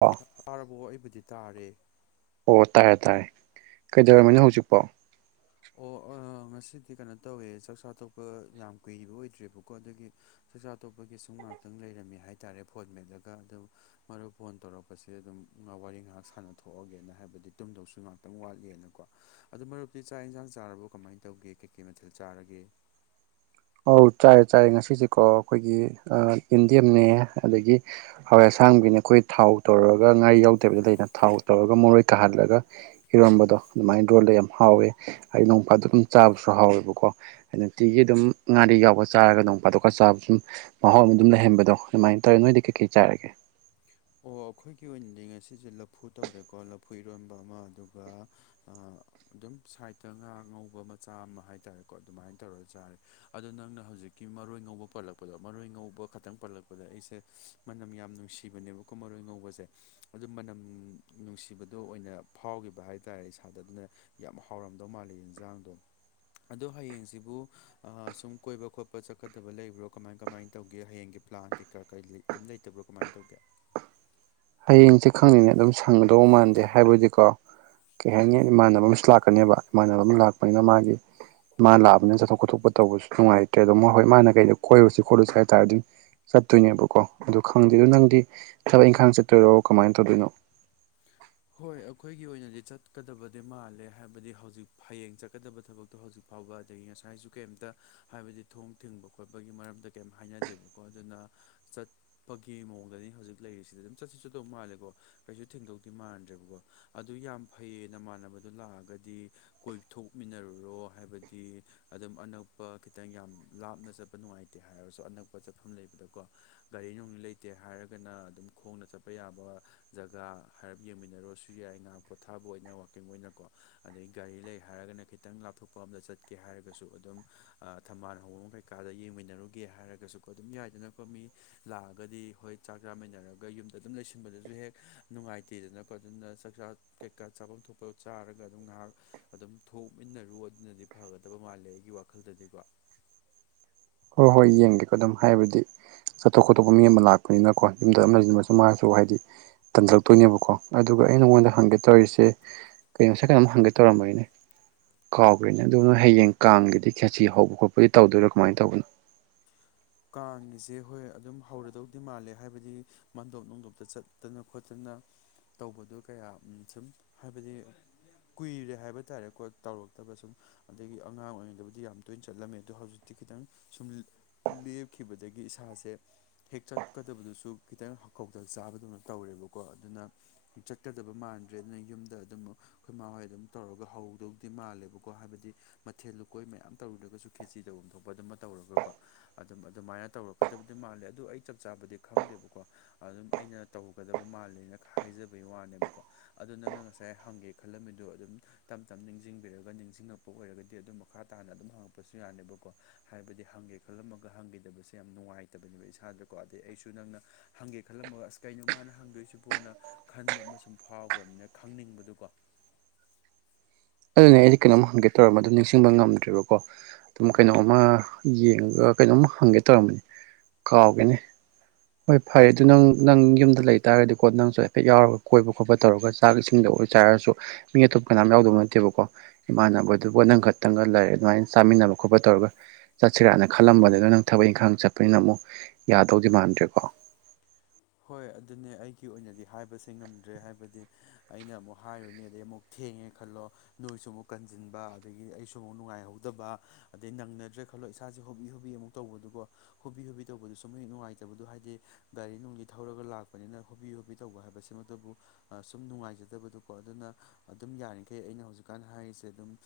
ꯑꯣ ꯇꯥꯔꯕ ꯑꯣꯏꯕꯨꯗꯤ ꯇꯥꯔꯦ ꯑꯣ ꯇꯥꯔꯦ ꯇꯥꯔꯦ ꯀꯩꯗꯧꯔꯝꯃꯤꯅꯣ ꯍꯧꯖꯤꯛꯄꫭ ꯑꯣ ꯑ ꯉꯁꯤꯗꯤ ꯀꯩꯅꯣ ꯇꯧꯋꯦ ꯆꯥꯛ ꯆꯥꯇꫭꯛꯄ ꯌꯥꯝ ꯀꯨꯏꯕ ꯑꯣꯏꯗ꯭ꯔꯦꯕꯀꯣ ꯑꯗꯨꯒꯤ ꯆꯥꯛꯆꯥꯥꯇꯣꯞꯄꯒꯤ ꯁꯨꯝ ꯉꯥꯛꯇꯪ ꯂꯩꯔꯝꯃꯤ ꯍꯥꯏꯇꯥꯔꯦ ꯐꯣꯟꯃꯦꯗꯒ ꯑꯗꯨ ꯃꯔꯨꯞ ꯐꯣꯟ ꯇꯧꯔꯛꯄꯁꯦ ꯑꯗꯨꯝ ꯉ ꯋꯥꯔꯤ ꯉꯥꯏꯍꯥꯛ ꯁꯥꯟꯅꯊꯣꯛꯑꯒꯦꯅ ꯍꯥꯏꯕꯗꯤ ꯇꯨꯝꯗꯧꯁꯨ ꯉꯥꯛꯇꯪ ꯋꯥꯠꯂꯤꯅꯀꯣ ꯑꯗꯨ ꯃꯔꯨꯞꯇꯤ ꯆꯥꯛ ꯌꯦꯟꯁꯥꯡ ꯆꯥꯔꯕꯣ ꯀꯃꯥꯏꯅ ꯇꯧꯒꯦ ꯀꯩꯀꯩ ꯃꯊꯦꯜ ꯆꯥꯔꯒꯦ ꯑꯧ ꯆꯥꯏꯔꯦ ꯆꯥꯏꯔꯦ ꯉꯁꯤꯁꯦꯀꯣ ꯑꯩꯈꯣꯏꯒꯤ ꯏꯟꯗꯤꯌꯦꯝꯅꯦ ꯑꯗꯒꯤ ꯍꯋꯥꯏ ꯑꯁꯥꯡꯕꯤꯅꯦ ꯑꯩꯈꯣꯏ ꯊꯥꯎ ꯇꯧꯔꯒ ꯉꯥꯔꯤ ꯌꯥꯎꯗꯕꯗ ꯂꯩꯅ ꯊꯥꯎ ꯇꯧꯔꯒ ꯃꯣꯔꯣꯏ ꯀꯥꯍꯜꯂꯒ ꯏꯔꯣꯟꯕꯗꯣ ꯑꯗꯨꯃꯥꯏꯅ ꯔꯣꯜꯗ ꯌꯥꯝ ꯍꯥꯎꯋꯦ ꯍꯥꯏꯗꯤ ꯅꯣꯡꯄꯥꯇ ꯑꯗꯨꯝ ꯆꯥꯕꯁꯨ ꯍꯥꯎꯋꯦꯕꯀꯣ ꯅꯨꯡꯇꯤꯒꯤ ꯑꯗꯨꯝ ꯉꯥꯔꯤ ꯌꯥꯎꯕ ꯆꯥꯔꯒ ꯅꯣꯡꯄꯥꯇꯣꯛꯀ ꯆꯥꯕ ꯁꯨꯝ ꯃꯍꯥꯎ ꯑꯃ ꯑꯗꯨꯝ ꯂꯩꯍꯟꯕꯗꯣ ꯑꯗꯨꯃꯥꯏꯅ ꯇꯧꯔꯦ ꯅꯣꯏꯗꯤ ꯀꯩꯀꯩ ꯆꯥꯔꯒꯦ ꯑꯣ ꯑꯩꯈꯣꯏꯒꯤ ꯑꯣꯏꯅꯗꯤ ꯉꯁꯤꯁꯦ ꯂꯐꯨ ꯇꯧꯔꯦꯀꯣ ꯂꯐꯨ ꯏꯔꯣꯟꯕ ꯑꯃ ꯑꯗꯨꯒ ꯑꯗꯨꯝ ꯁꯥꯏꯠꯇ ꯉꯥ ꯉꯧꯕ ꯃꯆꯥ ꯑꯃ ꯍꯥꯏꯇꯥꯥꯔꯦꯀꯣ ꯑꯗꯨꯃꯥꯏꯅ ꯇꯧꯔ ꯌꯥꯥꯔꯦ ꯑꯗꯣ ꯅꯪꯅ ꯍꯧꯖꯤꯛꯀꯤ ꯃꯔꯣꯏ ꯉꯧꯕ ꯄꯜꯂꯛꯄꯗꯣ ꯃꯔꯣꯏ ꯉꯧꯕ ꯈꯛꯇꯪ ꯄꯜꯂꯛꯄꯗ ꯑꯩꯁꯦ ꯃꯅꯝ ꯌꯥꯝ ꯅꯨꯡꯁꯤꯕꯅꯦꯕꯀꯣ ꯃꯔꯣꯏ ꯉꯧꯕꯁꯦ ꯑꯗꯨ ꯃꯅꯝ ꯅꯨꯡꯁꯤꯕꯗꯣ ꯑꯣꯏꯅ ꯐꯥꯎꯈꯤꯕ ꯍꯥꯏꯇꯥꯥꯔꯦ ꯏꯁꯥꯗ ꯑꯗꯨꯅ ꯌꯥꯝ ꯍꯥꯎꯔꯝꯗꯧ ꯃꯥꯜꯂꯤ ꯌꯦꯟꯖꯥꯡꯗꯣ ꯑꯗꯣ ꯍꯌꯦꯡꯁꯤꯕꯨ ꯁꯨꯝ ꯀꯣꯏꯕ ꯈꯣꯠꯄ ꯆꯠꯀꯗꯕ ꯂꯩꯕ꯭ꯔꯣ ꯀꯃꯥꯏ ꯀꯃꯥꯏꯅ ꯇꯧꯒꯦ ꯍꯌꯦꯡꯒꯤ ꯄ꯭ꯂꯥꯟ ꯀꯩꯀꯥ ꯀꯔꯤ ꯀꯔꯤꯝ ꯂꯩꯇꯕ꯭ꯔꯣ ꯀꯃꯥꯏꯅ ꯇꯧꯒꯦ ꯍꯌꯦꯡꯁꯦ ꯈꯪꯅꯤꯡꯅꯦ ꯑꯗꯨꯝ ꯁꯪꯒꯗꯧꯕ ꯃꯥꯟꯁꯦ ꯍꯥꯏꯕꯗꯤꯀꯣ ꯀꯩ ꯍꯥꯏꯅꯤ ꯏꯃꯥꯟꯅꯕ ꯑꯃꯁꯨ ꯂꯥꯛꯀꯅꯦꯕ ꯏꯃꯥꯟꯅꯕ ꯑꯃ ꯂꯥꯛꯄꯅꯤꯅ ꯃꯥꯒꯤ ꯃꯥ ꯂꯥꯛꯕꯅꯤ ꯆꯠꯊꯣꯛ ꯈꯣꯇꯄ ꯇꯧꯕꯁꯨ ꯅꯨꯡꯉꯥꯏꯇ꯭ꯔꯦ ꯑꯗꯣ ꯍꯣꯏ ꯃꯥ ꯀꯩꯣ ꯀꯣꯏꯔꯨꯁꯤ ꯈꯣꯠꯂꯨꯁꯤ ꯍꯥꯏ ꯇꯥꯔꯗꯤ ꯆꯠꯇꯣꯏꯅꯦꯕꯀꯣ ꯑꯗꯨꯣ ꯈꯪꯗꯦꯗꯣ ꯅꯪꯗꯤ ꯊꯕꯛ ꯏꯪꯈꯥꯡ ꯆꯠꯇꯣꯏꯔꯣ ꯀꯃꯥꯏꯅ ꯇꯧꯗꯣꯏꯅꯣ ꯍꯣꯏ ꯑꯩꯈꯣꯏꯒꯤ ꯑꯣꯏꯅꯗꯤ ꯆꯠꯀꯗꯕꯗꯤ ꯃꯥꯜꯂꯦ ꯍꯥꯏꯕꯗꯤ ꯍꯧꯖꯤꯛ ꯍꯌꯦꯡ ꯆꯠꯀꯗꯕ ꯊꯕꯛ ꯑꯣ ꯍꯧꯖꯤꯛ ꯐꯥꯎꯕ ꯑꯗꯒꯤ ꯉꯁꯥꯏꯁꯨ ꯀꯩꯝꯇ ꯍꯥꯏꯕꯗꯤ ꯊꯣꯡ ꯊꯤꯡꯕ ꯈꯣꯠꯄꯒꯤ ꯃꯔꯝꯗ ꯀꯩꯝꯇ ꯍꯥꯏꯅꯗꯦꯕ ꯀꯣ ꯑꯗꯨꯅ ꯆꯠꯄꯒꯤ ꯃꯑꯣꯡꯗꯅꯤ ꯍꯧꯖꯤꯛ ꯂꯩꯔꯤꯁꯤꯗ ꯑꯗꯨꯝ ꯆꯠꯁꯤ ꯆꯠꯇꯧ ꯃꯥꯜꯂꯦꯀꯣ ꯀꯩꯁꯨ ꯊꯦꯡꯗꯧꯇꯤ ꯃꯥꯜꯂꯅꯤ ꯀꯣ ꯑꯗꯨ ꯌꯥꯝ ꯐꯩꯌꯦꯅ ꯃꯥꯟꯅꯕꯗꯨ ꯂꯥꯛꯑꯒꯗꯤ ꯀꯣꯏꯊꯣꯛꯃꯤꯟꯅꯔꯨꯔꯣ ꯍꯥꯏꯕꯗꯤ ꯑꯗꯨꯝ ꯑꯅꯛꯄ ꯈꯤꯇꯪ ꯌꯥꯝ ꯂꯥꯞꯅ ꯆꯠꯄ ꯅꯨꯡꯉꯥꯏꯇꯦ ꯍꯥꯏꯔꯁꯨ ꯑꯅꯛꯄ ꯆꯠꯐꯝ ꯂꯩꯕꯗꯀꯣ ꯒꯥꯔꯤ ꯅꯨꯡꯂꯤ ꯂꯩꯇꯦ ꯍꯥꯏꯔꯒꯅ ꯑꯗꯨꯝ ꯈꯣꯡꯅ ꯆꯠꯄ ꯌꯥꯕ ꯖꯒꯥ ꯍꯥꯏ ꯌꯦꯡꯃꯤꯟꯅꯔꯁꯨ ꯌꯥꯏ ꯉꯥꯏꯍꯥꯛ ꯄꯣꯊꯥꯕ ꯑꯣꯏꯅ ꯋꯥꯛꯀꯤꯡ ꯑꯣꯏꯅꯀꯣ ꯑꯗꯗꯒꯤ ꯒꯥꯔꯤ ꯂꯩ ꯍꯥꯏꯔꯒꯅ ꯈꯤꯇꯪ ꯂꯥꯞꯊꯣꯛꯄ ꯑꯃꯝꯗ ꯆꯠꯀꯦ ꯍꯥꯏꯔꯒꯁꯨ ꯑꯗꯨꯝ ꯊꯝꯕꯥꯜ ꯍꯧꯕ ꯃꯈꯩ ꯀꯀꯥꯗ ꯌꯦꯡꯃꯤꯟꯅꯔꯨꯒꯦ ꯍꯥꯏꯔꯒꯁꯨꯀꯣ ꯑꯗꯨꯝ ꯌꯥꯏꯗꯅꯀꯣ ꯃꯤ ꯂꯥꯛꯑꯒꯗꯤ ꯍꯣꯏ ꯆꯥꯛ ꯆꯥꯃꯤꯟꯅꯔꯒ ꯌꯨꯝꯗ ꯑꯗꯨꯝ ꯂꯩꯁꯤꯟꯕꯗꯁꯨ ꯍꯦꯛ ꯅꯨꯡꯉꯥꯏꯇ ꯊꯤꯗꯅꯀꯣ ꯑꯗꯨꯅ ꯆꯥꯛꯆꯥ ꯀꯩꯀꯥ ꯆꯥꯐꯝ ꯊꯣꯛꯄ ꯆꯥꯔꯒ ꯑꯗꯨꯝ ꯉꯥꯏꯍꯥꯛ ꯑꯗꯨꯝ ꯊꯣꯛꯃꯤꯟꯅꯔꯨ ꯑꯗꯨꯅꯗꯤ ꯐꯒꯗꯕ ꯃꯥꯜꯂꯦ ꯑꯩꯒꯤ ꯋꯥꯈꯜꯗꯗꯤꯀꯣ ꯍꯣꯏ ꯍꯣꯏ ꯌꯦꯡꯒꯦꯀꯣ ꯑꯗꯨꯝ ꯍꯥꯏꯕꯗꯤ ꯆꯠꯊꯣꯛ ꯈꯣꯠꯇꯄ ꯃꯤ ꯑꯃ ꯂꯥꯛꯄꯅꯤꯅꯀꯣ ꯌꯨꯝꯗ ꯑꯃ ꯂꯩꯁꯤꯟꯕꯁꯨ ꯃꯥꯁꯨ ꯍꯥꯏꯗꯤ ꯇꯟꯖꯔꯛꯇꯣꯏꯅꯦꯕꯀꯣ ꯑꯗꯨꯒ ꯑꯩ ꯅꯉꯣꯟꯗ ꯍꯪꯒꯦ ꯇꯧꯔꯤꯁꯦ ꯀꯩꯅꯣꯁꯥꯏ ꯀꯩꯅꯣꯝ ꯍꯪꯒꯦ ꯇꯧꯔꯝꯕꯒꯤꯅꯦ ꯀꯥꯎꯈ꯭ꯔꯦꯅꯦ ꯑꯗꯨꯗꯣ ꯅꯣꯏ ꯍꯌꯦꯡ ꯀꯥꯡꯒꯗꯤ ꯈꯦꯁꯤ ꯍꯧꯕ ꯈꯣꯠꯄꯗꯤ ꯇꯧꯗꯣꯏꯔꯣ ꯀꯃꯥꯏꯅ ꯇꯧꯕꯅꯣ ꯀꯥꯡꯒꯤꯁꯦ ꯍꯣꯏ ꯑꯗꯨꯝ ꯍꯧꯔꯗꯧꯗꯤ ꯃꯥꯜꯂꯦ ꯍꯥꯏꯕꯗꯤ ꯃꯥꯟꯗꯣꯞ ꯅꯨꯡꯗꯣꯞꯇ ꯆꯠꯇꯅ ꯈꯣꯠꯇꯅ ꯇꯧꯕꯗꯣ ꯀꯌꯥ ꯁꯨꯝ ꯍꯥꯏꯕꯗꯤ ꯀꯨꯏꯔꯦ ꯍꯥꯏꯕ ꯇꯥꯔꯦꯀꯣ ꯇꯧꯔꯛꯇꯕ ꯁꯨꯝ ꯑꯗꯒꯤ ꯑꯉꯥꯡ ꯑꯣꯏꯔꯤꯉꯩꯗꯕꯨꯗꯤ ꯌꯥꯝ ꯇꯣꯏꯅ ꯆꯠꯂꯝꯃꯦ ꯑꯗꯣ ꯍꯧꯖꯤꯛꯇꯤ ꯈꯤꯇꯪ ꯁꯨꯝ ꯂꯦꯞꯈꯤꯕꯗꯒꯤ ꯏꯁꯥꯁꯦ ꯍꯦꯛ ꯆꯠꯀꯗꯕꯗꯨꯁꯨ ꯈꯤꯇꯪꯈꯧꯗ ꯆꯥꯕꯗꯨꯅ ꯇꯧꯔꯦꯕꯀꯣ ꯑꯗꯨꯅ ꯆꯠꯀꯗꯕ ꯃꯥꯟꯗ꯭ꯔꯦ ꯑꯗꯨꯅ ꯌꯨꯝꯗ ꯑꯗꯨꯝ ꯑꯩꯈꯣꯏ ꯃꯥ ꯍꯣꯏ ꯑꯗꯨꯝ ꯇꯧꯔꯒ ꯍꯧꯍꯧꯗꯧꯗꯤ ꯃꯥꯜꯂꯦꯕꯀꯣ ꯍꯥꯏꯕꯗꯤ ꯃꯊꯦꯜ ꯂꯨꯀꯣꯏ ꯃꯌꯥꯝ ꯇꯧꯔꯨꯔꯒꯁꯨ ꯈꯦꯆꯤ ꯇꯧꯐꯝ ꯊꯣꯛꯄ ꯑꯗꯨꯃ ꯇꯧꯔꯒꯀꯣ ꯑꯗꯨꯝ ꯑꯗꯨꯃꯥꯏꯅ ꯇꯧꯔꯛꯀꯗꯕꯗꯤ ꯃꯥꯜꯂꯦ ꯑꯗꯨ ꯑꯩ ꯆꯞ ꯆꯥꯕꯗꯤ ꯈꯪꯗꯦꯕꯀꯣ ꯑꯗꯨꯝ ꯑꯩꯅ ꯇꯧꯒꯗꯕ ꯃꯥꯜꯂꯦꯅ ꯍꯥꯏꯖꯕꯩ ꯋꯥꯅꯦꯕꯀꯣ ꯑꯗ ꯅꯪꯅ ꯉꯁꯥꯏ ꯍꯪꯒꯦ ꯈꯜꯂꯝꯃꯤꯗꯣ ꯑꯗꯨꯝ ꯇꯞ ꯇꯞ ꯅꯤꯡꯁꯤꯡꯕꯤꯔꯒ ꯅꯤꯡꯁꯤꯡꯉꯛꯄ ꯑꯣꯏꯔꯒꯗꯤ ꯑꯗꯨꯝ ꯃꯈꯥ ꯇꯥꯅ ꯑꯗꯨꯝ ꯍꯪꯉꯛꯄꯁꯨ ꯌꯥꯅꯦꯕꯀꯣ ꯍꯥꯏꯕꯗꯤ ꯍꯪꯒꯦ ꯈꯜꯂꯝꯕ ꯒ ꯍꯪꯈꯤꯗꯕꯁꯦ ꯌꯥꯝꯅ ꯅꯨꯡꯉꯥꯏꯇꯕꯅꯦꯕ ꯏꯁꯥꯗꯀꯣ ꯑꯗꯩ ꯑꯩꯁꯨ ꯅꯪꯅ ꯍꯪꯒꯦ ꯈꯜꯂꯝꯃꯒ ꯑ ꯀꯩꯅꯣ ꯃꯥꯅ ꯍꯪꯗꯣꯏꯁꯤꯕꯣꯟꯅ ꯈꯟꯕ ꯑꯃ ꯁꯨꯝ ꯐꯥꯎꯈ꯭ꯔꯕꯅꯤꯅ ꯈꯪꯅꯤꯡꯕꯗꯨꯀꯣ ꯅ ꯑꯩꯗꯤ ꯀꯩꯅꯣꯝ ꯍꯪꯒꯦ ꯇꯧꯔꯝ ꯃꯗꯨ ꯅꯤꯡꯁꯤꯡꯕ ꯉꯝꯗ꯭ꯔꯤꯕꯀꯣ ꯑꯗꯨꯝ ꯀꯩꯅꯣꯝꯃ ꯌꯦꯡꯉꯒ ꯀꯩꯅꯣꯝꯃ ꯍꯪꯒꯦ ꯇꯧꯔꯝꯕꯅꯤ ꯀꯥꯎꯒꯦꯅꯦ ꯍꯣꯏ ꯐꯔꯦ ꯑꯗꯨꯣ ꯅꯪ ꯅꯪ ꯌꯨꯝꯗ ꯂꯩꯇꯥꯥꯔꯒꯗꯤꯀꯣ ꯅꯪꯁꯨ ꯍꯥꯏꯐꯦꯠ ꯌꯥꯎꯔꯒ ꯀꯣꯏꯕ ꯈꯣꯠꯄ ꯇꯧꯔꯒ ꯆꯥꯛ ꯏꯁꯤꯡꯗ ꯑꯣꯏ ꯆꯥꯏꯔꯁꯨ ꯃꯤ ꯑꯇꯣꯞ ꯀꯅꯥꯝ ꯌꯥꯎꯗꯕ ꯅꯠꯇꯦꯕꯀꯣ ꯏꯃꯥꯟꯅꯕꯗꯨꯕꯨ ꯅꯪꯈ ꯇꯪꯒ ꯂꯩꯥꯏꯔꯦ ꯑꯗꯨꯃꯥꯏꯅ ꯆꯥꯃꯤꯟꯅꯕ ꯈꯣꯠꯄ ꯇꯧꯔꯒ ꯆꯠꯁꯤꯔꯥꯅ ꯈꯜꯂꯝꯕꯅꯤꯅ ꯅꯪ ꯊꯕꯛ ꯏꯪꯈꯥꯡ ꯆꯠꯄꯅꯤꯅ ꯑꯃꯨꯛ ꯌꯥꯗꯧꯗꯤ ꯃꯥꯟꯗ꯭ꯔꯦꯀꯣ ꯍꯣꯏ ꯑꯗꯨꯅꯦ ꯑꯩꯒꯤ ꯑꯣꯏꯅꯗꯤ ꯍꯥꯏꯕꯁꯦ ꯉꯝꯗ꯭ꯔꯦ ꯍꯥꯏꯕꯗꯤ ꯑꯩꯅ ꯑꯃꯨꯛ ꯍꯥꯏꯔꯨꯅꯦ ꯑꯗꯩ ꯑꯃꯨꯛ ꯊꯦꯡꯉꯦ ꯈꯜꯂꯣ ꯅꯣꯏꯁꯨ ꯑꯃꯨꯛ ꯀꯟꯁꯤꯟꯕ ꯑꯗꯒꯤ ꯑꯩꯁꯨ ꯑꯃꯨꯛ ꯅꯨꯡꯉꯥꯏꯍꯧꯗꯕ ꯑꯗꯩ ꯅꯪꯅꯗ꯭ꯔꯦ ꯈꯜꯂꯣ ꯏꯁꯥꯁꯦ ꯍꯣꯕꯤ ꯍꯣꯕꯤ ꯑꯃꯨꯛ ꯇꯧꯕꯗꯨꯀꯣ ꯍꯨꯕꯤ ꯍꯨꯕꯤ ꯇꯧꯕꯗꯨꯁꯨꯨꯝ ꯍꯦꯛ ꯅꯨꯡꯉꯥꯏꯇꯗꯗꯨ ꯍꯥꯏꯗꯤ ꯒꯥꯔꯤ ꯅꯨꯡꯂꯤ ꯊꯧꯔꯒ ꯂꯥꯛꯄꯅꯤꯅ ꯍꯣꯕꯤ ꯍꯣꯕꯤ ꯇꯧꯕ ꯍꯥꯏꯕꯁꯤꯃꯛꯇꯕꯨ ꯁꯨꯝ ꯅꯨꯡꯉꯥꯏꯖꯗꯕꯗꯨꯀꯣ ꯑꯗꯨꯅ ꯑꯗꯨꯝ ꯌꯥꯔꯤꯈꯩ ꯑꯩꯅ ꯍꯧꯖꯤꯛꯀꯥꯟ ꯍꯥꯏꯔꯤꯁꯦ ꯑꯗꯨꯝ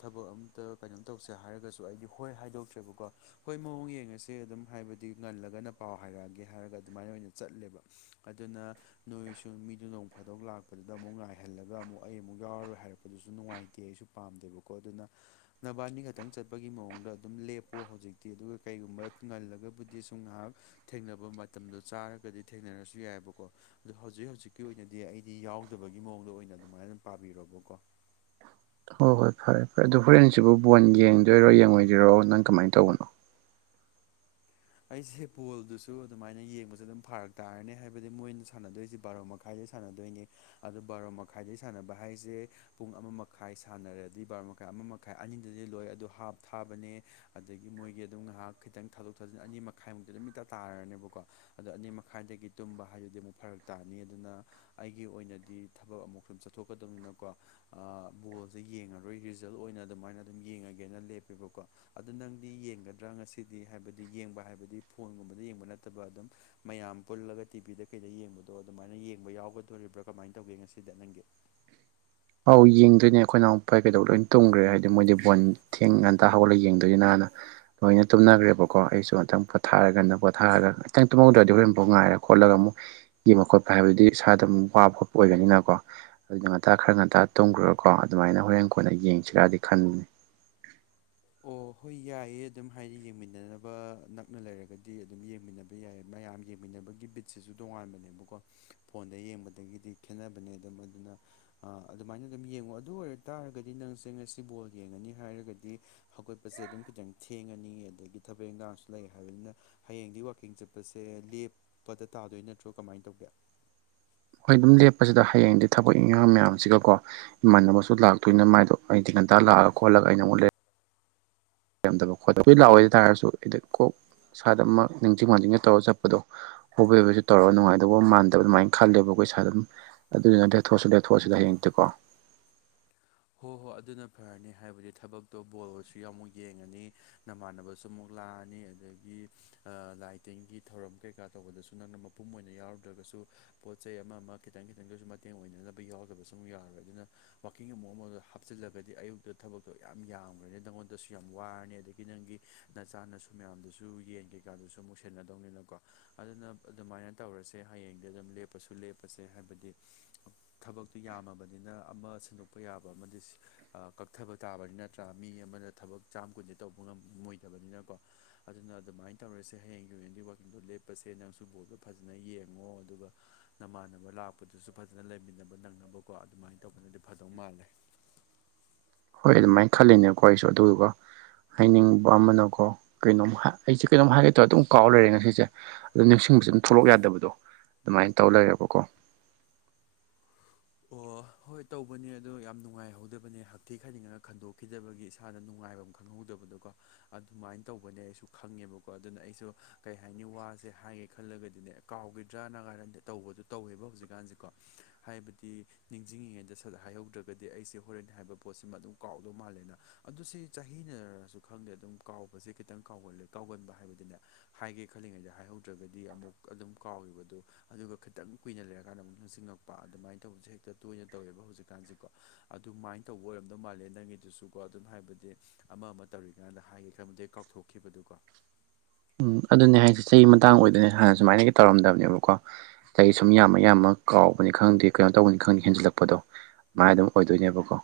ꯊꯕꯛ ꯑꯝꯇ ꯀꯩꯅꯣꯝ ꯇꯧꯁꯦ ꯍꯥꯏꯔꯒꯁꯨ ꯑꯩꯗꯤ ꯍꯣꯏ ꯍꯥꯏꯗꯣꯛꯇ꯭ꯔꯦꯕꯀꯣ ꯍꯣꯏ ꯃꯑꯣꯡ ꯌꯦꯡꯉꯁꯤ ꯑꯗꯨꯝ ꯍꯥꯏꯕꯗꯤ ꯉꯜꯂꯒꯅ ꯄꯥꯎ ꯍꯥꯏꯔꯛꯑꯒꯦ ꯍꯥꯏꯔꯒ ꯑꯗꯨꯃꯥꯏꯅ ꯑꯣꯏꯅ ꯆꯠꯂꯦꯕ ꯑꯗꯨꯅ ꯅꯣꯏꯁꯨ ꯃꯤꯗꯨ ꯅꯣꯡ ꯐꯥꯗꯧ ꯂꯥꯛꯄꯗꯨꯗ ꯑꯃꯨꯛ ꯉꯥꯏꯍꯜꯂꯒ ꯑꯃꯨꯛ ꯑꯩ ꯑꯃꯨꯛ ꯌꯥꯎꯔꯣꯏ ꯍꯥꯏꯔꯛꯄꯗꯨꯁꯨ ꯅꯨꯡꯉꯥꯏꯇꯦ ꯇꯤ ꯑꯩꯁꯨ ꯄꯥꯝꯗꯦꯕꯀꯣ ꯑꯗꯨꯅ ꯅꯕꯥꯅꯤ ꯈꯛꯇꯪ ꯆꯠꯄꯒꯤ ꯃꯑꯣꯡꯗ ꯑꯗꯨꯝ ꯂꯦꯞꯄꯣ ꯍꯧꯖꯤꯛꯇꯤ ꯑꯗꯨꯒ ꯀꯩꯒꯨꯝꯕ ꯉꯜꯂꯒꯕꯨꯗꯤ ꯁꯨꯝ ꯉꯥꯏꯍꯥꯛ ꯊꯦꯡꯅꯕ ꯃꯇꯝꯗꯣ ꯆꯥꯔꯒꯗꯤ ꯊꯦꯡꯅꯔꯁꯨ ꯌꯥꯏꯑꯕꯀꯣ ꯑꯗ ꯍꯧꯖꯤꯛ ꯍꯧꯖꯤꯛꯀꯤ ꯑꯣꯏꯅꯗꯤ ꯑꯩꯗꯤ ꯌꯥꯎꯗꯕꯒꯤ ꯃꯑꯣꯡꯗ ꯑꯣꯏꯅ ꯑꯗꯨꯃꯥꯏꯅ ꯑꯗꯨ ꯄꯥꯕꯤꯔꯣꯕꯀꯣ ꯍꯣꯏ ꯍꯣꯏ ꯐꯔꯦ ꯐꯔꯦ ꯑꯗꯨꯗꯣ ꯍꯣꯔꯦꯟꯁꯤꯕꯨ ꯕꯣꯟ ꯌꯦꯡꯗꯣꯏꯔꯣ ꯌꯦꯡꯉꯣꯏꯗꯣꯏꯔꯣ ꯅꯪ ꯀꯃꯥꯏꯅ ꯇꯧꯕꯅꯣ ꯑꯩꯁꯦ ꯕꯣꯜꯗꯨꯁꯨ ꯑꯗꯨꯃꯥꯏꯅ ꯌꯦꯡꯕꯁ ꯑꯗꯨꯝ ꯐꯔꯛ ꯇꯥꯔꯅꯤ ꯍꯥꯏꯕꯗꯤ ꯃꯣꯏꯅ ꯁꯥꯟꯅꯗꯣꯏꯁꯦ ꯕꯥꯔꯣ ꯃꯈꯥ ꯃꯈꯥꯏꯗꯩ ꯁꯥꯟꯅꯗꯣꯏꯅꯦ ꯑꯗꯨ ꯕꯥꯔꯣ ꯃꯈꯥꯏꯗꯩ ꯁꯥꯟꯅꯕ ꯍꯥꯏꯁꯦ ꯄꯨꯡ ꯑꯃ ꯃꯈꯥꯏ ꯁꯥꯟꯅꯔꯗꯤ ꯕꯥꯔꯣ ꯃꯈꯥꯏ ꯑꯃ ꯃꯈꯥꯏ ꯑꯅꯤꯗꯗꯤ ꯂꯣꯏ ꯑꯗꯨ ꯍꯥꯞ ꯊꯥꯕꯅꯦ ꯑꯗꯒꯤ ꯃꯣꯏꯒꯤ ꯑꯗꯨꯝ ꯉꯥꯏꯍꯥꯛ ꯈꯤꯇꯪ ꯊꯥꯗꯣꯛ ꯊꯥꯖꯤꯟ ꯑꯅꯤ ꯃꯈꯥꯏꯃꯨꯛꯇꯤ ꯑꯗꯨꯃꯤꯠꯇ ꯇꯥꯔꯅꯦꯕꯀꯣ ꯑꯗ ꯑꯅꯤ ꯃꯈꯥꯏꯗꯒꯤ ꯇꯨꯝꯕ ꯍꯥꯏꯗꯨꯗꯤ ꯑꯃꯨꯛ ꯐꯔꯛ ꯇꯥꯅꯤ ꯑꯗꯨꯅ ꯑꯩꯒꯤ ꯑꯣꯏꯅꯗꯤ ꯊꯕꯛ ꯑꯃꯨꯛ ꯁꯨꯝ ꯆꯠꯊꯣꯛꯀꯗꯕꯅꯤꯅꯀꯣ ꯕꯣꯜꯁꯦ ꯌꯦꯡꯉꯔꯣꯏ ꯔꯤꯖꯜ ꯑꯣꯏꯅ ꯑꯗꯨꯃꯥꯏꯅ ꯑꯗꯨꯝ ꯌꯦꯡꯉꯒꯦꯅ ꯂꯦꯞꯄꯦꯕꯀꯣ ꯑꯗꯨ ꯅꯪꯗꯤ ꯌꯦꯡꯒꯗ꯭ꯔꯥ ꯉꯁꯤꯗꯤ ꯍꯥꯏꯕꯗꯤ ꯌꯦꯡꯕ ꯍꯥꯏꯕꯗꯤ ꯐꯣꯟꯒꯨꯝꯕꯗ ꯌꯦꯡꯕ ꯅꯠꯇꯕ ꯑꯗꯨꯝ ꯃꯌꯥꯝ ꯄꯨꯜꯂꯒ ꯇꯤꯚꯤꯗ ꯀꯩꯗ ꯌꯦꯡꯕꯗꯣ ꯑꯗꯨꯃꯥꯏꯅ ꯌꯦꯡꯕ ꯌꯥꯎꯒꯗꯣꯔꯤꯕ꯭ꯔꯥ ꯀꯃꯥꯏꯅ ꯇꯧꯒꯦ ꯉꯁꯤꯗ ꯅꯪꯒꯤ ꯑꯧ ꯌꯦꯡꯗꯣꯏꯅꯦ ꯑꯩꯈꯣꯏ ꯅꯍꯎꯄꯥ ꯀꯩꯗꯧꯕ ꯂꯣꯏ ꯇꯧꯈ꯭ꯔꯦ ꯍꯥꯏꯗꯤ ꯃꯣꯏꯗꯤ ꯕꯣꯟ ꯊꯦꯡ ꯉꯥꯛꯇ ꯍꯧꯒꯠꯂꯒ ꯌꯦꯡꯗꯣꯏꯅꯤꯅ ꯍꯥꯟꯅ ꯂꯣꯏꯅ ꯇꯨꯝꯅꯈ꯭ꯔꯦꯕꯀꯣ ꯑꯩꯁꯨ ꯑꯃꯨꯇꯪ ꯄꯣꯊꯥꯔꯒꯅ ꯄꯣꯊꯥꯔꯒ ꯈꯤꯇꯪ ꯇꯨꯝꯍꯧꯗ꯭ꯔꯗꯤ ꯍꯣꯔ ꯑꯃꯨꯐꯥꯎ ꯉꯥꯏꯔ ꯈꯣꯠꯂꯒ ꯑꯃꯨꯛ ꯌꯦꯡꯕ ꯈꯣꯠꯄ ꯍꯥꯏꯕꯗꯨꯗꯤ ꯏꯁꯥꯗ ꯑꯗꯨ ꯋꯥꯕ ꯈꯣꯠꯄ ꯑꯣꯏꯒꯅꯤꯅꯀꯣ ꯑꯗꯨꯅ ꯉꯥꯛꯇ ꯈꯔ ꯉꯇ ꯑꯇꯥ ꯇꯣꯡꯈ꯭ꯔꯨꯔꯀꯣ ꯑꯗꯨꯃꯥꯏꯅ ꯍꯣꯔꯦꯟ ꯀꯣꯟꯅ ꯌꯦꯡꯁꯤꯔꯗꯤ ꯈꯟꯕꯅꯦ ꯑꯣ ꯍꯣꯏ ꯌꯥꯏꯌꯦ ꯑꯗꯨꯝ ꯍꯥꯏꯗꯤ ꯌꯦꯡꯃꯤꯟꯅꯅꯕ ꯅꯛꯅ ꯂꯩꯔꯒꯗꯤ ꯑꯗꯨꯝ ꯌꯦꯡꯃꯤꯟꯅꯕ ꯌꯥꯏ ꯃꯌꯥꯝ ꯌꯦꯡꯃꯤꯟꯅꯕꯒꯤ ꯕꯤꯠꯁꯤꯁꯨ ꯇꯣꯉꯥꯟꯕꯅꯦꯕꯀꯣ ꯐꯣꯟꯗ ꯌꯦꯡꯕꯗꯒꯤꯗꯤ ꯈꯦꯠꯅꯕꯅꯦ ꯑꯗꯨꯝ ꯃꯗꯨꯅ ꯑꯗꯨꯃꯥꯏꯅ ꯑꯗꯨꯝ ꯌꯦꯡꯉꯣ ꯑꯗꯨ ꯑꯣꯏꯔ ꯇꯥꯔꯒꯗꯤ ꯅꯪꯁꯦ ꯉꯁꯤ ꯕꯣꯜ ꯌꯦꯡꯉꯅꯤ ꯍꯥꯏꯔꯒꯗꯤ ꯍꯧꯒꯠꯄꯁꯦ ꯑꯗꯨꯝ ꯈꯤꯇꯪ ꯊꯦꯡꯉꯅꯤ ꯑꯗꯒꯤ ꯊꯕꯛ ꯏꯟꯈꯥꯡꯁꯨ ꯂꯩ ꯍꯥꯏꯕꯅꯤꯅ ꯍꯌꯦꯡꯗꯤ ꯋꯀꯤꯡ ꯆꯠꯄꯁꯦ ꯂꯦꯞꯄꯗ ꯇꯥꯗꯣꯏ ꯅꯠꯇ꯭ꯔꯣ ꯀꯃꯥꯏꯅ ꯇꯧꯒꯦ ꯍꯣꯏ ꯑꯗꯨꯝ ꯂꯦꯞꯄꯁꯤꯗ ꯍꯌꯦꯡꯗꯤ ꯊꯕꯛ ꯏꯪꯈꯥꯡ ꯃꯌꯥꯝꯁꯤꯒꯀꯣ ꯃꯃꯟ ꯑꯃꯁꯨ ꯂꯥꯛꯇꯣꯏꯅ ꯃ ꯃꯥꯗꯣ ꯑꯩ ꯇꯤꯤꯟ ꯉꯟꯇꯥ ꯂꯑꯒ ꯈꯣꯠꯂ ꯑꯩꯅ ꯑꯃꯨꯛ ꯂꯩꯔ ꯗꯕ ꯈꯣꯠꯇꯕ ꯂꯥꯛꯑꯣꯏꯗ ꯇꯥꯔꯁꯨ ꯀꯣꯛ ꯏꯁꯥꯗꯃꯛ ꯅꯤꯡꯁꯤꯡ ꯍꯥꯡꯁꯤꯡꯒ ꯇꯧꯔꯒ ꯆꯠꯄꯗꯣ ꯍꯣꯕꯣꯏ ꯍꯕꯁꯨ ꯇꯧꯔꯒ ꯅꯨꯡꯉꯥꯏꯇꯕꯧꯕ ꯃꯥꯟꯗꯕ ꯑꯗꯨꯃꯥꯏꯅ ꯈꯜꯂꯦꯕ ꯑꯩꯈꯣꯏ ꯏꯁꯥ ꯑꯗꯨꯝ ꯑꯗꯨꯗꯨꯅ ꯂꯦꯊꯣꯁꯨ ꯂꯦꯊꯣꯔꯣꯁꯤꯗ ꯍꯌꯦꯡꯛꯇꯦꯀꯣ ꯍꯣ ꯍꯣꯏ ꯑꯗꯨꯅ ꯐꯔꯅꯤ ꯍꯥꯏꯕꯗꯤ ꯊꯕꯛꯇꯣ ꯕꯣꯔꯜꯁꯨ ꯌꯥꯝ ꯑꯃꯨꯛ ꯌꯦꯡꯉꯅꯤ ꯅꯃꯥꯟꯅꯕ ꯁꯨ ꯑꯃꯨꯛ ꯂꯥꯛꯑꯅꯤ ꯑꯗꯒꯤ ꯂꯥꯏ ꯇꯤꯟꯒꯤ ꯊꯧꯔꯝ ꯀꯩꯀꯥ ꯇꯧꯕꯗꯁꯨ ꯅꯪꯅ ꯃꯄꯨꯝ ꯑꯣꯏꯅ ꯌꯥꯎꯔꯨꯗ꯭ꯔꯒꯁꯨ ꯄꯣꯠ ꯆꯩ ꯑꯃ ꯑꯃ ꯈꯤꯇꯪ ꯈꯤꯇꯪꯗꯁꯨ ꯃꯇꯦꯡ ꯑꯣꯏꯅꯅꯕ ꯌꯥꯎꯗꯕ ꯁꯨꯝ ꯌꯥꯔꯣꯏ ꯑꯗꯨꯅ ꯋꯥꯋꯀꯤꯡ ꯑꯃ ꯃꯉꯣꯟꯗ ꯍꯥꯞꯆꯤꯜꯂꯒꯗꯤ ꯑꯌꯨꯛꯇ ꯊꯕꯛꯇꯣ ꯌꯥꯝ ꯌꯥꯝꯈ꯭ꯔꯅꯤ ꯅꯪꯉꯣꯟꯗꯁꯨ ꯌꯥꯝ ꯋꯥꯔꯅꯤ ꯑꯗꯒꯤ ꯅꯪꯒꯤ ꯅꯆꯥꯥꯟꯅꯁꯨ ꯃꯌꯥꯝꯗꯨꯁꯨ ꯌꯦꯟ ꯀꯩꯀꯥꯗꯨꯁꯨ ꯑꯃꯨꯛ ꯁꯟꯒꯗꯧꯅꯤꯅꯀꯣ ꯑꯗꯨꯅ ꯑꯗꯨꯃꯥꯏꯅ ꯇꯧꯔꯁꯦ ꯍꯌꯦꯡꯗꯤ ꯑꯗꯨꯝ ꯂꯦꯞꯄꯁꯨ ꯂꯦꯞꯄꯁꯦ ꯍꯥꯏꯕꯗꯤ ꯊꯕꯛꯇꯨ ꯌꯥꯝꯃꯕꯅꯤꯅ ꯑꯃ ꯁꯤꯟꯗꯣꯛ ꯀꯛꯄ ꯌꯥꯕ ꯑꯃꯗꯤ ꯀꯛꯊꯕ ꯇꯥꯕꯅꯤ ꯅꯠꯇ꯭ꯔꯥ ꯃꯤ ꯑꯃꯅ ꯊꯕꯛ ꯆꯥꯝ ꯀꯨꯟꯗꯤ ꯇꯧꯕ ꯉꯝ ꯃꯣꯏ ꯆꯕꯅꯤꯅꯀꯣ ꯑꯗꯨꯅ ꯑꯗꯨꯃꯥꯏꯅ ꯇꯧꯔꯁꯦ ꯍꯌꯦꯡꯒꯤ ꯑꯣꯏꯅꯗꯤ ꯋꯥꯛꯀꯤꯡꯗꯣ ꯂꯦꯞꯄꯁꯦ ꯅꯪꯁꯨ ꯕꯣꯜꯗꯣ ꯐꯖꯅ ꯌꯦꯡꯉꯣ ꯑꯗꯨꯒ ꯅꯃꯥꯟꯅꯕ ꯂꯥꯛꯄꯗꯨꯁꯨ ꯐꯖꯅ ꯂꯩꯃꯤꯟꯅꯕ ꯅꯪꯅꯕꯀꯣ ꯑꯗꯨꯃꯥꯏꯅ ꯇꯧꯕꯅꯗꯤ ꯐꯗꯧ ꯃꯥꯜꯂꯦ ꯍꯣꯏ ꯑꯗꯨꯃꯥꯏꯅ ꯈꯜꯂꯤꯅꯦꯀꯣ ꯑꯩꯁꯨ ꯑꯗꯨꯗꯨꯒ ꯍꯥꯏꯅꯤꯡꯕ ꯑꯃꯅꯀꯣ ꯀꯩꯅꯣꯝ ꯑꯩꯁꯦ ꯀꯩꯅꯣꯝ ꯍꯥꯏꯒꯦꯇꯧꯔ ꯑꯗꯨꯝ ꯀꯥꯎ ꯂꯩꯔꯦ ꯉꯁꯤꯁꯦ ꯑꯗꯨ ꯅꯤꯡꯁꯤꯡꯕꯁꯦ ꯑꯗꯨꯝ ꯊꯣꯛꯂꯛ ꯌꯥꯗꯕꯗꯣ ꯑꯗꯨꯃꯥꯏꯅ ꯇꯧ ꯂꯩꯔꯦꯕꯀꯣ ꯑꯣ ꯍꯣꯏ ꯇꯧꯕꯅꯦ ꯑꯗꯣ ꯌꯥꯝ ꯅꯨꯡꯉꯥꯏꯍꯧꯗꯕꯅꯦ ꯍꯛꯊꯤ ꯈꯥꯏꯅꯤꯡꯉꯒ ꯈꯟꯗꯣꯛꯈꯤꯗꯕꯒꯤ ꯏꯁꯥꯗ ꯅꯨꯡꯉꯥꯏꯕꯝ ꯈꯪ ꯈꯪꯍꯧꯗꯕꯗꯣꯀꯣ ꯑꯗꯨꯃꯥꯏꯅ ꯇꯧꯕꯅꯦ ꯑꯩꯁꯨ ꯈꯪꯉꯦꯕꯀꯣ ꯑꯗꯨꯅ ꯑꯩꯁꯨ ꯀꯩ ꯍꯥꯏꯅꯤ ꯋꯥꯁꯦ ꯍꯥꯏꯒꯦ ꯈꯜꯂꯒꯗꯤꯅꯦ ꯀꯥꯎꯒꯤꯗ꯭ꯔꯥꯅ ꯀꯥꯏꯅꯗꯤ ꯇꯧꯕꯗꯣ ꯇꯧꯋꯦꯕ ꯍꯧꯖꯤꯛꯀꯥꯟꯁꯦꯀꯣ ꯍꯥꯏꯕꯗꯤ ꯇꯤ ꯅꯤꯡꯖꯤꯡꯉꯤꯉꯩꯗ ꯁꯠ ꯍꯥꯏꯍꯧꯗ꯭ꯔꯒꯗꯤ ꯑꯩꯁꯦ ꯍꯣꯔꯦꯟ ꯍꯥꯏꯕ ꯄꯣꯠꯁꯤꯃꯥ ꯑꯗꯨꯝ ꯀꯥꯎꯗꯧ ꯃꯥꯜꯂꯦꯅ ꯑꯗꯨ ꯁꯤ ꯆꯍꯤꯅꯔꯁꯨ ꯈꯪꯗꯦ ꯑꯗꯨꯝ ꯀꯥꯎꯕꯁꯦ ꯈꯤꯇꯪ ꯀꯥꯎꯒꯂꯦ ꯀꯥꯎꯒꯟꯕ ꯍꯥꯏꯕꯗꯤꯅꯦ ꯍꯥꯏꯒꯦ ꯈꯜꯂꯤꯉꯩꯗ ꯍꯥꯏꯍꯧꯗ꯭ꯔꯒꯗꯤ ꯑꯃꯨꯛ ꯑꯗꯨꯝ ꯀꯥꯎꯒꯤꯕꯗꯣ ꯑꯗꯨꯒ ꯈꯤꯇꯪ ꯀꯨꯏꯅ ꯂꯩꯔꯀꯥꯟꯗ ꯑꯃꯨꯛ ꯅꯤꯡꯁꯤꯡꯉꯛꯄ ꯑꯗꯨꯃꯥꯏ ꯇꯧꯕꯁꯦ ꯍꯦꯛꯇ ꯇꯣꯏꯅ ꯇꯧꯋꯦꯕ ꯍꯧꯖꯤꯛꯀꯥꯟꯁꯦꯀꯣ ꯑꯗꯨꯃꯥꯏꯅ ꯇꯧꯕ ꯑꯣꯏꯔꯝꯗꯧ ꯃꯥꯜꯂꯦ ꯅꯪꯒꯤꯗꯨꯁꯨꯀꯣ ꯑꯗꯨꯝ ꯍꯥꯏꯕꯗꯤ ꯑꯃ ꯑꯃ ꯇꯧꯔꯤꯀꯥꯟꯗ ꯍꯥꯏꯒꯦ ꯈꯟꯕꯗꯩ ꯀꯥꯎꯊꯣꯛꯈꯤꯕꯗꯨꯀꯣ ꯎꯝ ꯑꯗꯨꯅꯦ ꯍꯥꯏꯁꯦ ꯆꯍꯤ ꯃꯇꯥꯡ ꯑꯣꯏꯗꯣꯏꯅꯦ ꯍꯥꯟꯅ ꯁꯨꯃꯥꯏꯅꯒ ꯇꯧꯔꯝꯗꯕꯅꯦꯕꯀꯣ ꯆꯍꯤ ꯁꯨꯝ ꯌꯥꯝꯃ ꯌꯥꯝꯃ ꯀꯥꯎꯕꯅꯤ ꯈꯪꯗꯦ ꯀꯩꯅꯣ ꯇꯧꯕꯅꯤ ꯈꯪꯗꯦ ꯍꯦꯟꯖꯜꯂꯛꯄꯗꯣ ꯃꯥꯏ ꯑꯗꯨꯝ ꯑꯣꯏꯗꯣꯏꯅꯦꯕꯀꯣ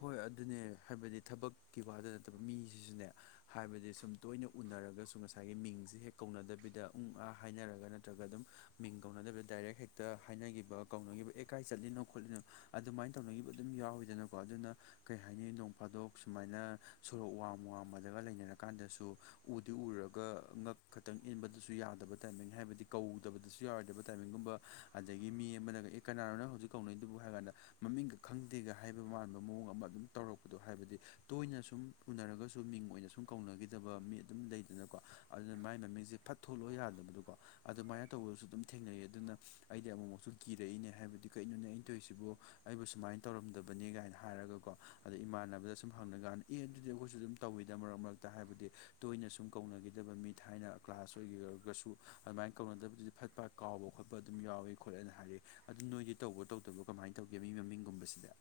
ꯍꯣꯏ ꯑꯗꯨꯅꯦ ꯍꯥꯏꯕꯗꯤ ꯊꯕꯛꯀꯤ ꯋꯥꯗ ꯅꯠꯇꯕ ꯃꯤꯁꯤꯁꯨꯅꯦ ꯍꯥꯏꯕꯗꯤ ꯁꯨꯝ ꯇꯣꯏꯅ ꯎꯅꯔꯒꯁꯨ ꯉꯁꯥꯏꯒꯤ ꯃꯤꯡꯁꯦ ꯍꯦꯛ ꯀꯧꯅꯗꯕꯤꯗ ꯎꯝ ꯑꯥ ꯍꯥꯏꯅꯔꯒ ꯅꯠꯇ꯭ꯔꯒ ꯑꯗꯨꯝ ꯃꯤꯡ ꯀꯧꯅꯗꯕꯤꯗ ꯗꯥꯏꯔꯦꯛ ꯍꯦꯛꯇ ꯍꯥꯏꯅꯈꯤꯕ ꯀꯧꯅꯈꯤꯕ ꯑꯦ ꯀꯥꯏ ꯆꯠꯂꯤꯅꯣ ꯈꯣꯠꯂꯤꯅꯣ ꯑꯗꯨꯃꯥꯏꯅ ꯇꯧꯅꯈꯤꯕ ꯑꯗꯨꯝ ꯌꯥꯎꯋꯤꯗꯅꯀꯣ ꯑꯗꯨꯅ ꯀꯩ ꯍꯥꯏꯅꯤ ꯅꯣꯡ ꯐꯥꯗꯣꯛ ꯁꯨꯃꯥꯏꯅ ꯁꯣꯔꯣꯛ ꯋꯥꯝ ꯋꯥꯝꯃꯗꯒ ꯂꯩꯅꯔꯀꯥꯟꯗꯁꯨ ꯎꯗꯤ ꯎꯔꯒ ꯉꯛ ꯈꯛꯇꯪ ꯏꯟꯕꯗꯁꯨ ꯌꯥꯗꯕ ꯇꯥꯏꯃꯤꯡ ꯍꯥꯏꯕꯗꯤ ꯀꯧꯗꯕꯗꯁꯨ ꯌꯥꯔꯣꯏꯗꯕ ꯇꯥꯏꯃꯤꯡꯒꯨꯝꯕ ꯑꯗꯒꯤ ꯃꯤ ꯑꯃꯅꯒ ꯑꯦ ꯀꯅꯥꯅꯣꯅ ꯍꯧꯖꯤꯛ ꯀꯧꯅꯩꯗꯨꯕꯨ ꯍꯥꯏꯔ ꯀꯥꯟꯗ ꯃꯃꯤꯡꯒ ꯈꯪꯗꯦꯒ ꯍꯥꯏꯕ ꯗꯨ ꯃꯥꯟꯕ ꯃꯑꯣꯡ ꯑꯃ ꯑꯗꯨꯝ ꯇꯧꯔꯛꯄꯗꯣ ꯍꯥꯏꯕꯗꯤ ꯇꯣꯏꯅ ꯁꯨꯝ ꯎꯅꯔꯒꯁꯨ ꯃꯤꯡ ꯑꯣꯏꯅ ꯁꯨ ꯁꯨꯝ ꯀꯧꯅꯒꯤꯗꯕ ꯃꯤ ꯑꯗꯨꯝ ꯂꯩꯗꯅꯀꯣ ꯑꯗꯨꯅ ꯃꯥꯏ ꯃꯃꯤꯡꯁꯦ ꯐꯠ ꯊꯣꯛꯣꯂꯛꯑꯣ ꯌꯥꯗꯕꯗꯣꯀꯣ ꯑꯗꯨꯃꯥꯏꯅ ꯇꯧꯕꯗꯁꯨ ꯑꯗꯨꯝ ꯊꯦꯡꯅꯩ ꯑꯗꯨꯅ ꯑꯩꯗꯤ ꯑꯃꯨꯛꯃꯨꯛꯁꯨ ꯀꯤꯔꯛꯏꯅꯦ ꯍꯥꯏꯕꯗꯤ ꯀꯩꯅꯣꯅꯦ ꯑꯩꯅ ꯇꯧꯔꯤꯁꯤꯕꯨ ꯑꯩꯕꯨ ꯁꯨꯃꯥꯏ ꯇꯧꯔꯝꯗ ꯕꯅꯦ ꯀꯥꯏꯅ ꯍꯥꯏꯔꯒꯀꯣ ꯑꯗꯣ ꯏꯃꯥꯟꯅꯕꯗ ꯁꯨꯝ ꯍꯪꯅ ꯀꯥꯟꯗ ꯑꯦ ꯑꯗꯨꯗꯤ ꯑꯩꯈꯣꯏꯁꯨ ꯑꯗꯨꯝ ꯇꯧꯋꯤꯗ ꯃꯔꯛ ꯃꯔꯛꯇ ꯍꯥꯏꯕꯗꯤ ꯇꯣꯏꯅ ꯁꯨꯝ ꯀꯧꯅꯈꯤꯗꯕ ꯃꯤ ꯊꯥꯏꯅ ꯀ꯭ꯂꯥꯁ ꯑꯣꯏꯒꯤꯔꯒꯁꯨ ꯑꯗꯨꯃꯥꯏꯅ ꯀꯧꯅꯗꯕꯗꯨ ꯐꯠ ꯐꯥ ꯀꯥꯎꯕ ꯈꯣꯠꯄ ꯑꯗꯨꯝ ꯌꯥꯎꯏ ꯈꯣꯠꯂꯦꯅ ꯍꯥꯏꯔꯛ ꯑꯗꯨ ꯅꯣꯏꯗꯤ ꯇꯧꯕ꯭ꯔꯣ ꯇꯧꯗꯕ꯭ꯔꯣ ꯀꯃꯥꯏꯅ ꯇꯧꯒꯦ ꯃꯤ ꯃꯃꯤꯡꯒꯨꯝꯕꯁꯤꯗꯤ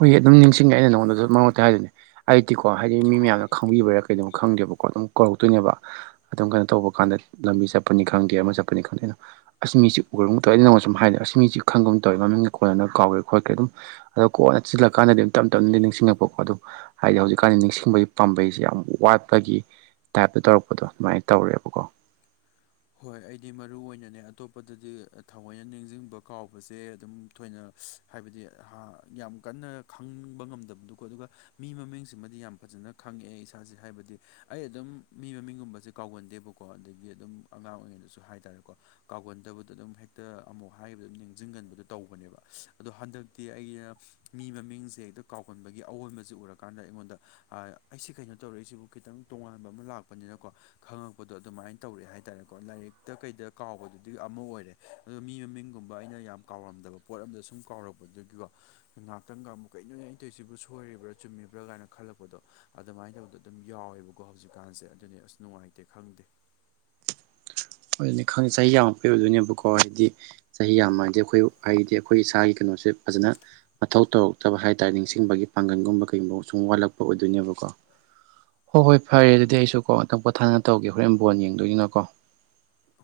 ꯍꯣꯏꯒꯤ ꯑꯗꯨꯝ ꯅꯤꯡꯁꯤꯡꯉꯦ ꯑꯩꯅ ꯅꯉꯣꯟꯗꯁꯨ ꯃꯔꯛ ꯃꯔꯛꯇ ꯍꯥꯏꯗꯨꯏꯗꯤ ꯑꯩꯗꯤꯀꯣ ꯍꯥꯏꯗꯤ ꯃꯤ ꯀꯣ ꯃꯌꯥꯝꯅ ꯍꯥꯏꯗꯤ ꯃꯤ ꯈꯪꯕꯤꯕꯔꯥ ꯀꯩꯅꯣ ꯈꯪꯕꯤꯕ꯭ꯔꯥ ꯈꯪꯗꯦꯕꯀꯣ ꯑꯗꯨꯝ ꯀꯧꯔꯛꯇꯣꯏꯅꯦꯕ ꯑꯗꯨꯝ ꯀꯩꯅꯣ ꯇꯧꯕ ꯀꯥꯟꯗ ꯂꯝꯕꯤ ꯆꯠꯄꯅꯤ ꯈꯪꯗꯦ ꯑꯃ ꯆꯠꯄꯅꯤ ꯈꯪꯗꯦꯗꯨꯝ ꯑꯁꯤꯃꯤꯁꯤ ꯎꯔꯒꯨꯝ ꯇꯧꯋꯏꯗꯤ ꯅꯪꯉꯣꯟ ꯁꯨꯝ ꯍꯥꯏꯅꯦꯕ ꯑꯁꯤ ꯃꯤꯁꯤ ꯈꯪꯕꯨꯝ ꯇꯧꯋꯦ ꯃꯃꯤꯡꯒ ꯀꯣꯟꯅ ꯀꯥꯎꯒꯦ ꯈꯣꯠꯀꯦ ꯑꯗꯨꯝ ꯑꯗꯣ ꯀꯣꯟꯅ ꯆꯤꯜꯂꯛꯀꯥꯟꯗꯗꯤ ꯑꯗꯨ ꯇꯞ ꯇꯞꯅꯗꯤ ꯅꯤꯡꯁꯤꯡꯉꯛꯄꯀꯣ ꯑꯗꯨ ꯍꯥꯏꯗꯤ ꯍꯧꯖꯤꯛꯀꯥꯟꯗꯤ ꯅꯤꯡꯁꯤꯡꯕꯒꯤ ꯄꯥꯝꯕꯩꯁꯤ ꯌꯥꯝ ꯋꯥꯠꯄꯒꯤ ꯇꯥꯏꯞꯇ ꯇꯧꯔꯛꯄꯗꯣ ꯑꯗꯨꯃꯥꯏꯅ ꯇꯧꯔꯦꯕꯀꯣ ꯍꯣꯏ ꯑꯩꯗꯤ ꯃꯔꯨ ꯑꯣꯏꯅꯅꯦ ꯑꯇꯣꯞꯄꯗꯗꯤ ꯊꯑꯣꯏꯅ ꯅꯤꯡꯖꯤꯡꯕ ꯀꯥꯎꯕꯁꯦ ꯑꯗꯨꯝ ꯊꯣꯏꯅ ꯍꯥꯏꯕꯗꯤ ꯍꯥ ꯌꯥꯝ ꯀꯟꯅ ꯈꯪꯕ ꯉꯝꯗꯕꯗꯨꯀꯣ ꯑꯗꯨꯒ ꯃꯤ ꯃꯃꯤꯡꯁꯤꯃꯗꯤ ꯌꯥꯝ ꯐꯖꯅ ꯈꯪꯉꯛꯑꯦ ꯏꯁꯥꯁꯦ ꯍꯥꯏꯕꯗꯤ ꯑꯩ ꯑꯗꯨꯝ ꯃꯤ ꯃꯃꯤꯡꯒꯨꯝꯕꯁꯦ ꯀꯥꯎꯒꯟꯗꯦꯕꯀꯣ ꯑꯗꯒꯤ ꯑꯗꯨꯝ ꯑꯉꯥꯡ ꯑꯣꯏꯔꯤꯉꯩꯗꯁꯨ ꯍꯥꯏꯇꯥꯔꯦꯀꯣ ꯀꯥꯎꯒꯟꯗꯕꯗ ꯑꯗꯨꯝ ꯍꯦꯛꯇ ꯑꯃꯨꯛ ꯍꯥꯏꯕ ꯑꯗꯨꯝ ꯅꯤꯡꯁꯤꯡꯒꯟꯕꯗꯣ ꯇꯧꯕꯅꯦꯕ ꯑꯗꯣ ꯍꯟꯗꯛꯇꯤ ꯑꯩꯒꯤ ꯃꯤ ꯃꯃꯤꯡꯁꯦ ꯍꯦꯛꯇ ꯀꯥꯎꯒꯟꯕꯒꯤ ꯑꯑꯣꯟꯕꯁꯦ ꯎꯔꯀꯥꯟꯗ ꯑꯩꯉꯣꯟꯗ ꯑꯩꯁꯤ ꯀꯩꯅꯣ ꯇꯧꯔꯛꯏꯁꯤꯕꯨ ꯈꯤꯇꯪ ꯇꯣꯉꯥꯟꯕ ꯑꯃ ꯂꯥꯛꯄꯅꯤꯅꯀꯣ ꯈꯪꯉꯛꯄꯗꯣ ꯑꯗꯨꯃꯥꯏꯅ ꯇꯧꯔꯛꯑꯦ ꯍꯥꯏꯇꯥꯔꯦ ꯀꯣ ꯂꯥꯏꯔꯤꯛꯇ ꯀꯩꯗ ꯀꯥꯎꯕꯗꯨꯗꯤ ꯑꯃ ꯑꯣꯏꯔꯦ ꯑꯗꯣ ꯃꯤ ꯃꯃꯤꯡꯒꯨꯝꯕ ꯑꯩꯅ ꯌꯥꯝ ꯀꯥꯎꯔꯝꯗꯕ ꯄꯣꯠ ꯑꯝꯗ ꯁꯨꯝ ꯀꯥꯎꯔꯛꯄꯗꯨꯒꯤꯀꯣ ꯉꯍꯥꯛꯇꯪꯒ ꯑꯃꯨꯛ ꯀꯩꯅꯣꯅꯦ ꯑꯩꯇꯣꯏꯁꯤꯕꯨ ꯁꯣꯏꯔꯤꯕ꯭ꯔꯥ ꯆꯨꯝꯃꯤꯕ꯭ꯔꯥ ꯀꯥꯏꯅ ꯈꯜꯂꯛꯄꯗꯣ ꯑꯗꯨꯃꯥꯏꯅ ꯇꯧꯗ ꯑꯗꯨꯝ ꯌꯥꯎꯋꯦꯕꯀꯣ ꯍꯧꯖꯤꯛꯀꯥꯟꯁꯦ ꯑꯗꯨꯅꯤ ꯑꯁ ꯅꯨꯡꯉꯥꯏꯇꯦ ꯈꯪꯗꯦ ꯑꯗꯨꯅꯤ ꯈꯪꯉꯦ ꯆꯍꯤ ꯌꯥꯝꯃ ꯄꯤꯔꯗꯣꯏꯅꯦꯕꯀꯣ ꯍꯥꯏꯗꯤ ꯆꯍꯤ ꯌꯥꯝꯃꯗꯤ ꯑꯩꯈꯣꯏ ꯍꯥꯏꯗꯤ ꯑꯩꯈꯣꯏ ꯏꯁꯥꯒꯤ ꯀꯩꯅꯣꯁꯦ ꯐꯖꯅ ꯃꯊꯧ ꯇꯧꯔꯛꯇꯕ ꯍꯥꯏꯇꯥꯔꯦ ꯅꯤꯡꯁꯤꯡꯕꯒꯤ ꯄꯥꯡꯒꯜꯒꯨꯝꯕ ꯀꯩꯒꯨꯝꯕ ꯁꯨꯝ ꯋꯥꯠꯂꯛꯄ ꯑꯣꯏꯗꯣꯏꯅꯦꯕꯀꯣ ꯍꯣꯏ ꯍꯣꯏ ꯐꯔꯦ ꯑꯗꯨꯗꯤ ꯑꯩꯁꯨꯀꯣ ꯅꯇꯛ ꯄꯣꯊꯥꯅ ꯇꯧꯒꯦ ꯍꯣꯔꯦꯟ ꯕꯣꯟ ꯌꯦꯡꯗꯣꯏꯅꯤꯅꯀꯣ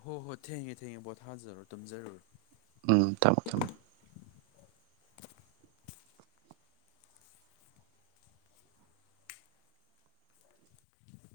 ꯍꯣꯏ ꯍꯣꯏ ꯊꯦꯡꯉꯦ ꯊꯦꯡꯉꯦ ꯄꫭꯠ ꯊꯥꯖꯔꯣ ꯇꯨꯝꯖꯔꯨꯔꫭ ꯎꯝ ꯊꯝꯃꯃꫭ ꯊꯝꯃꫭ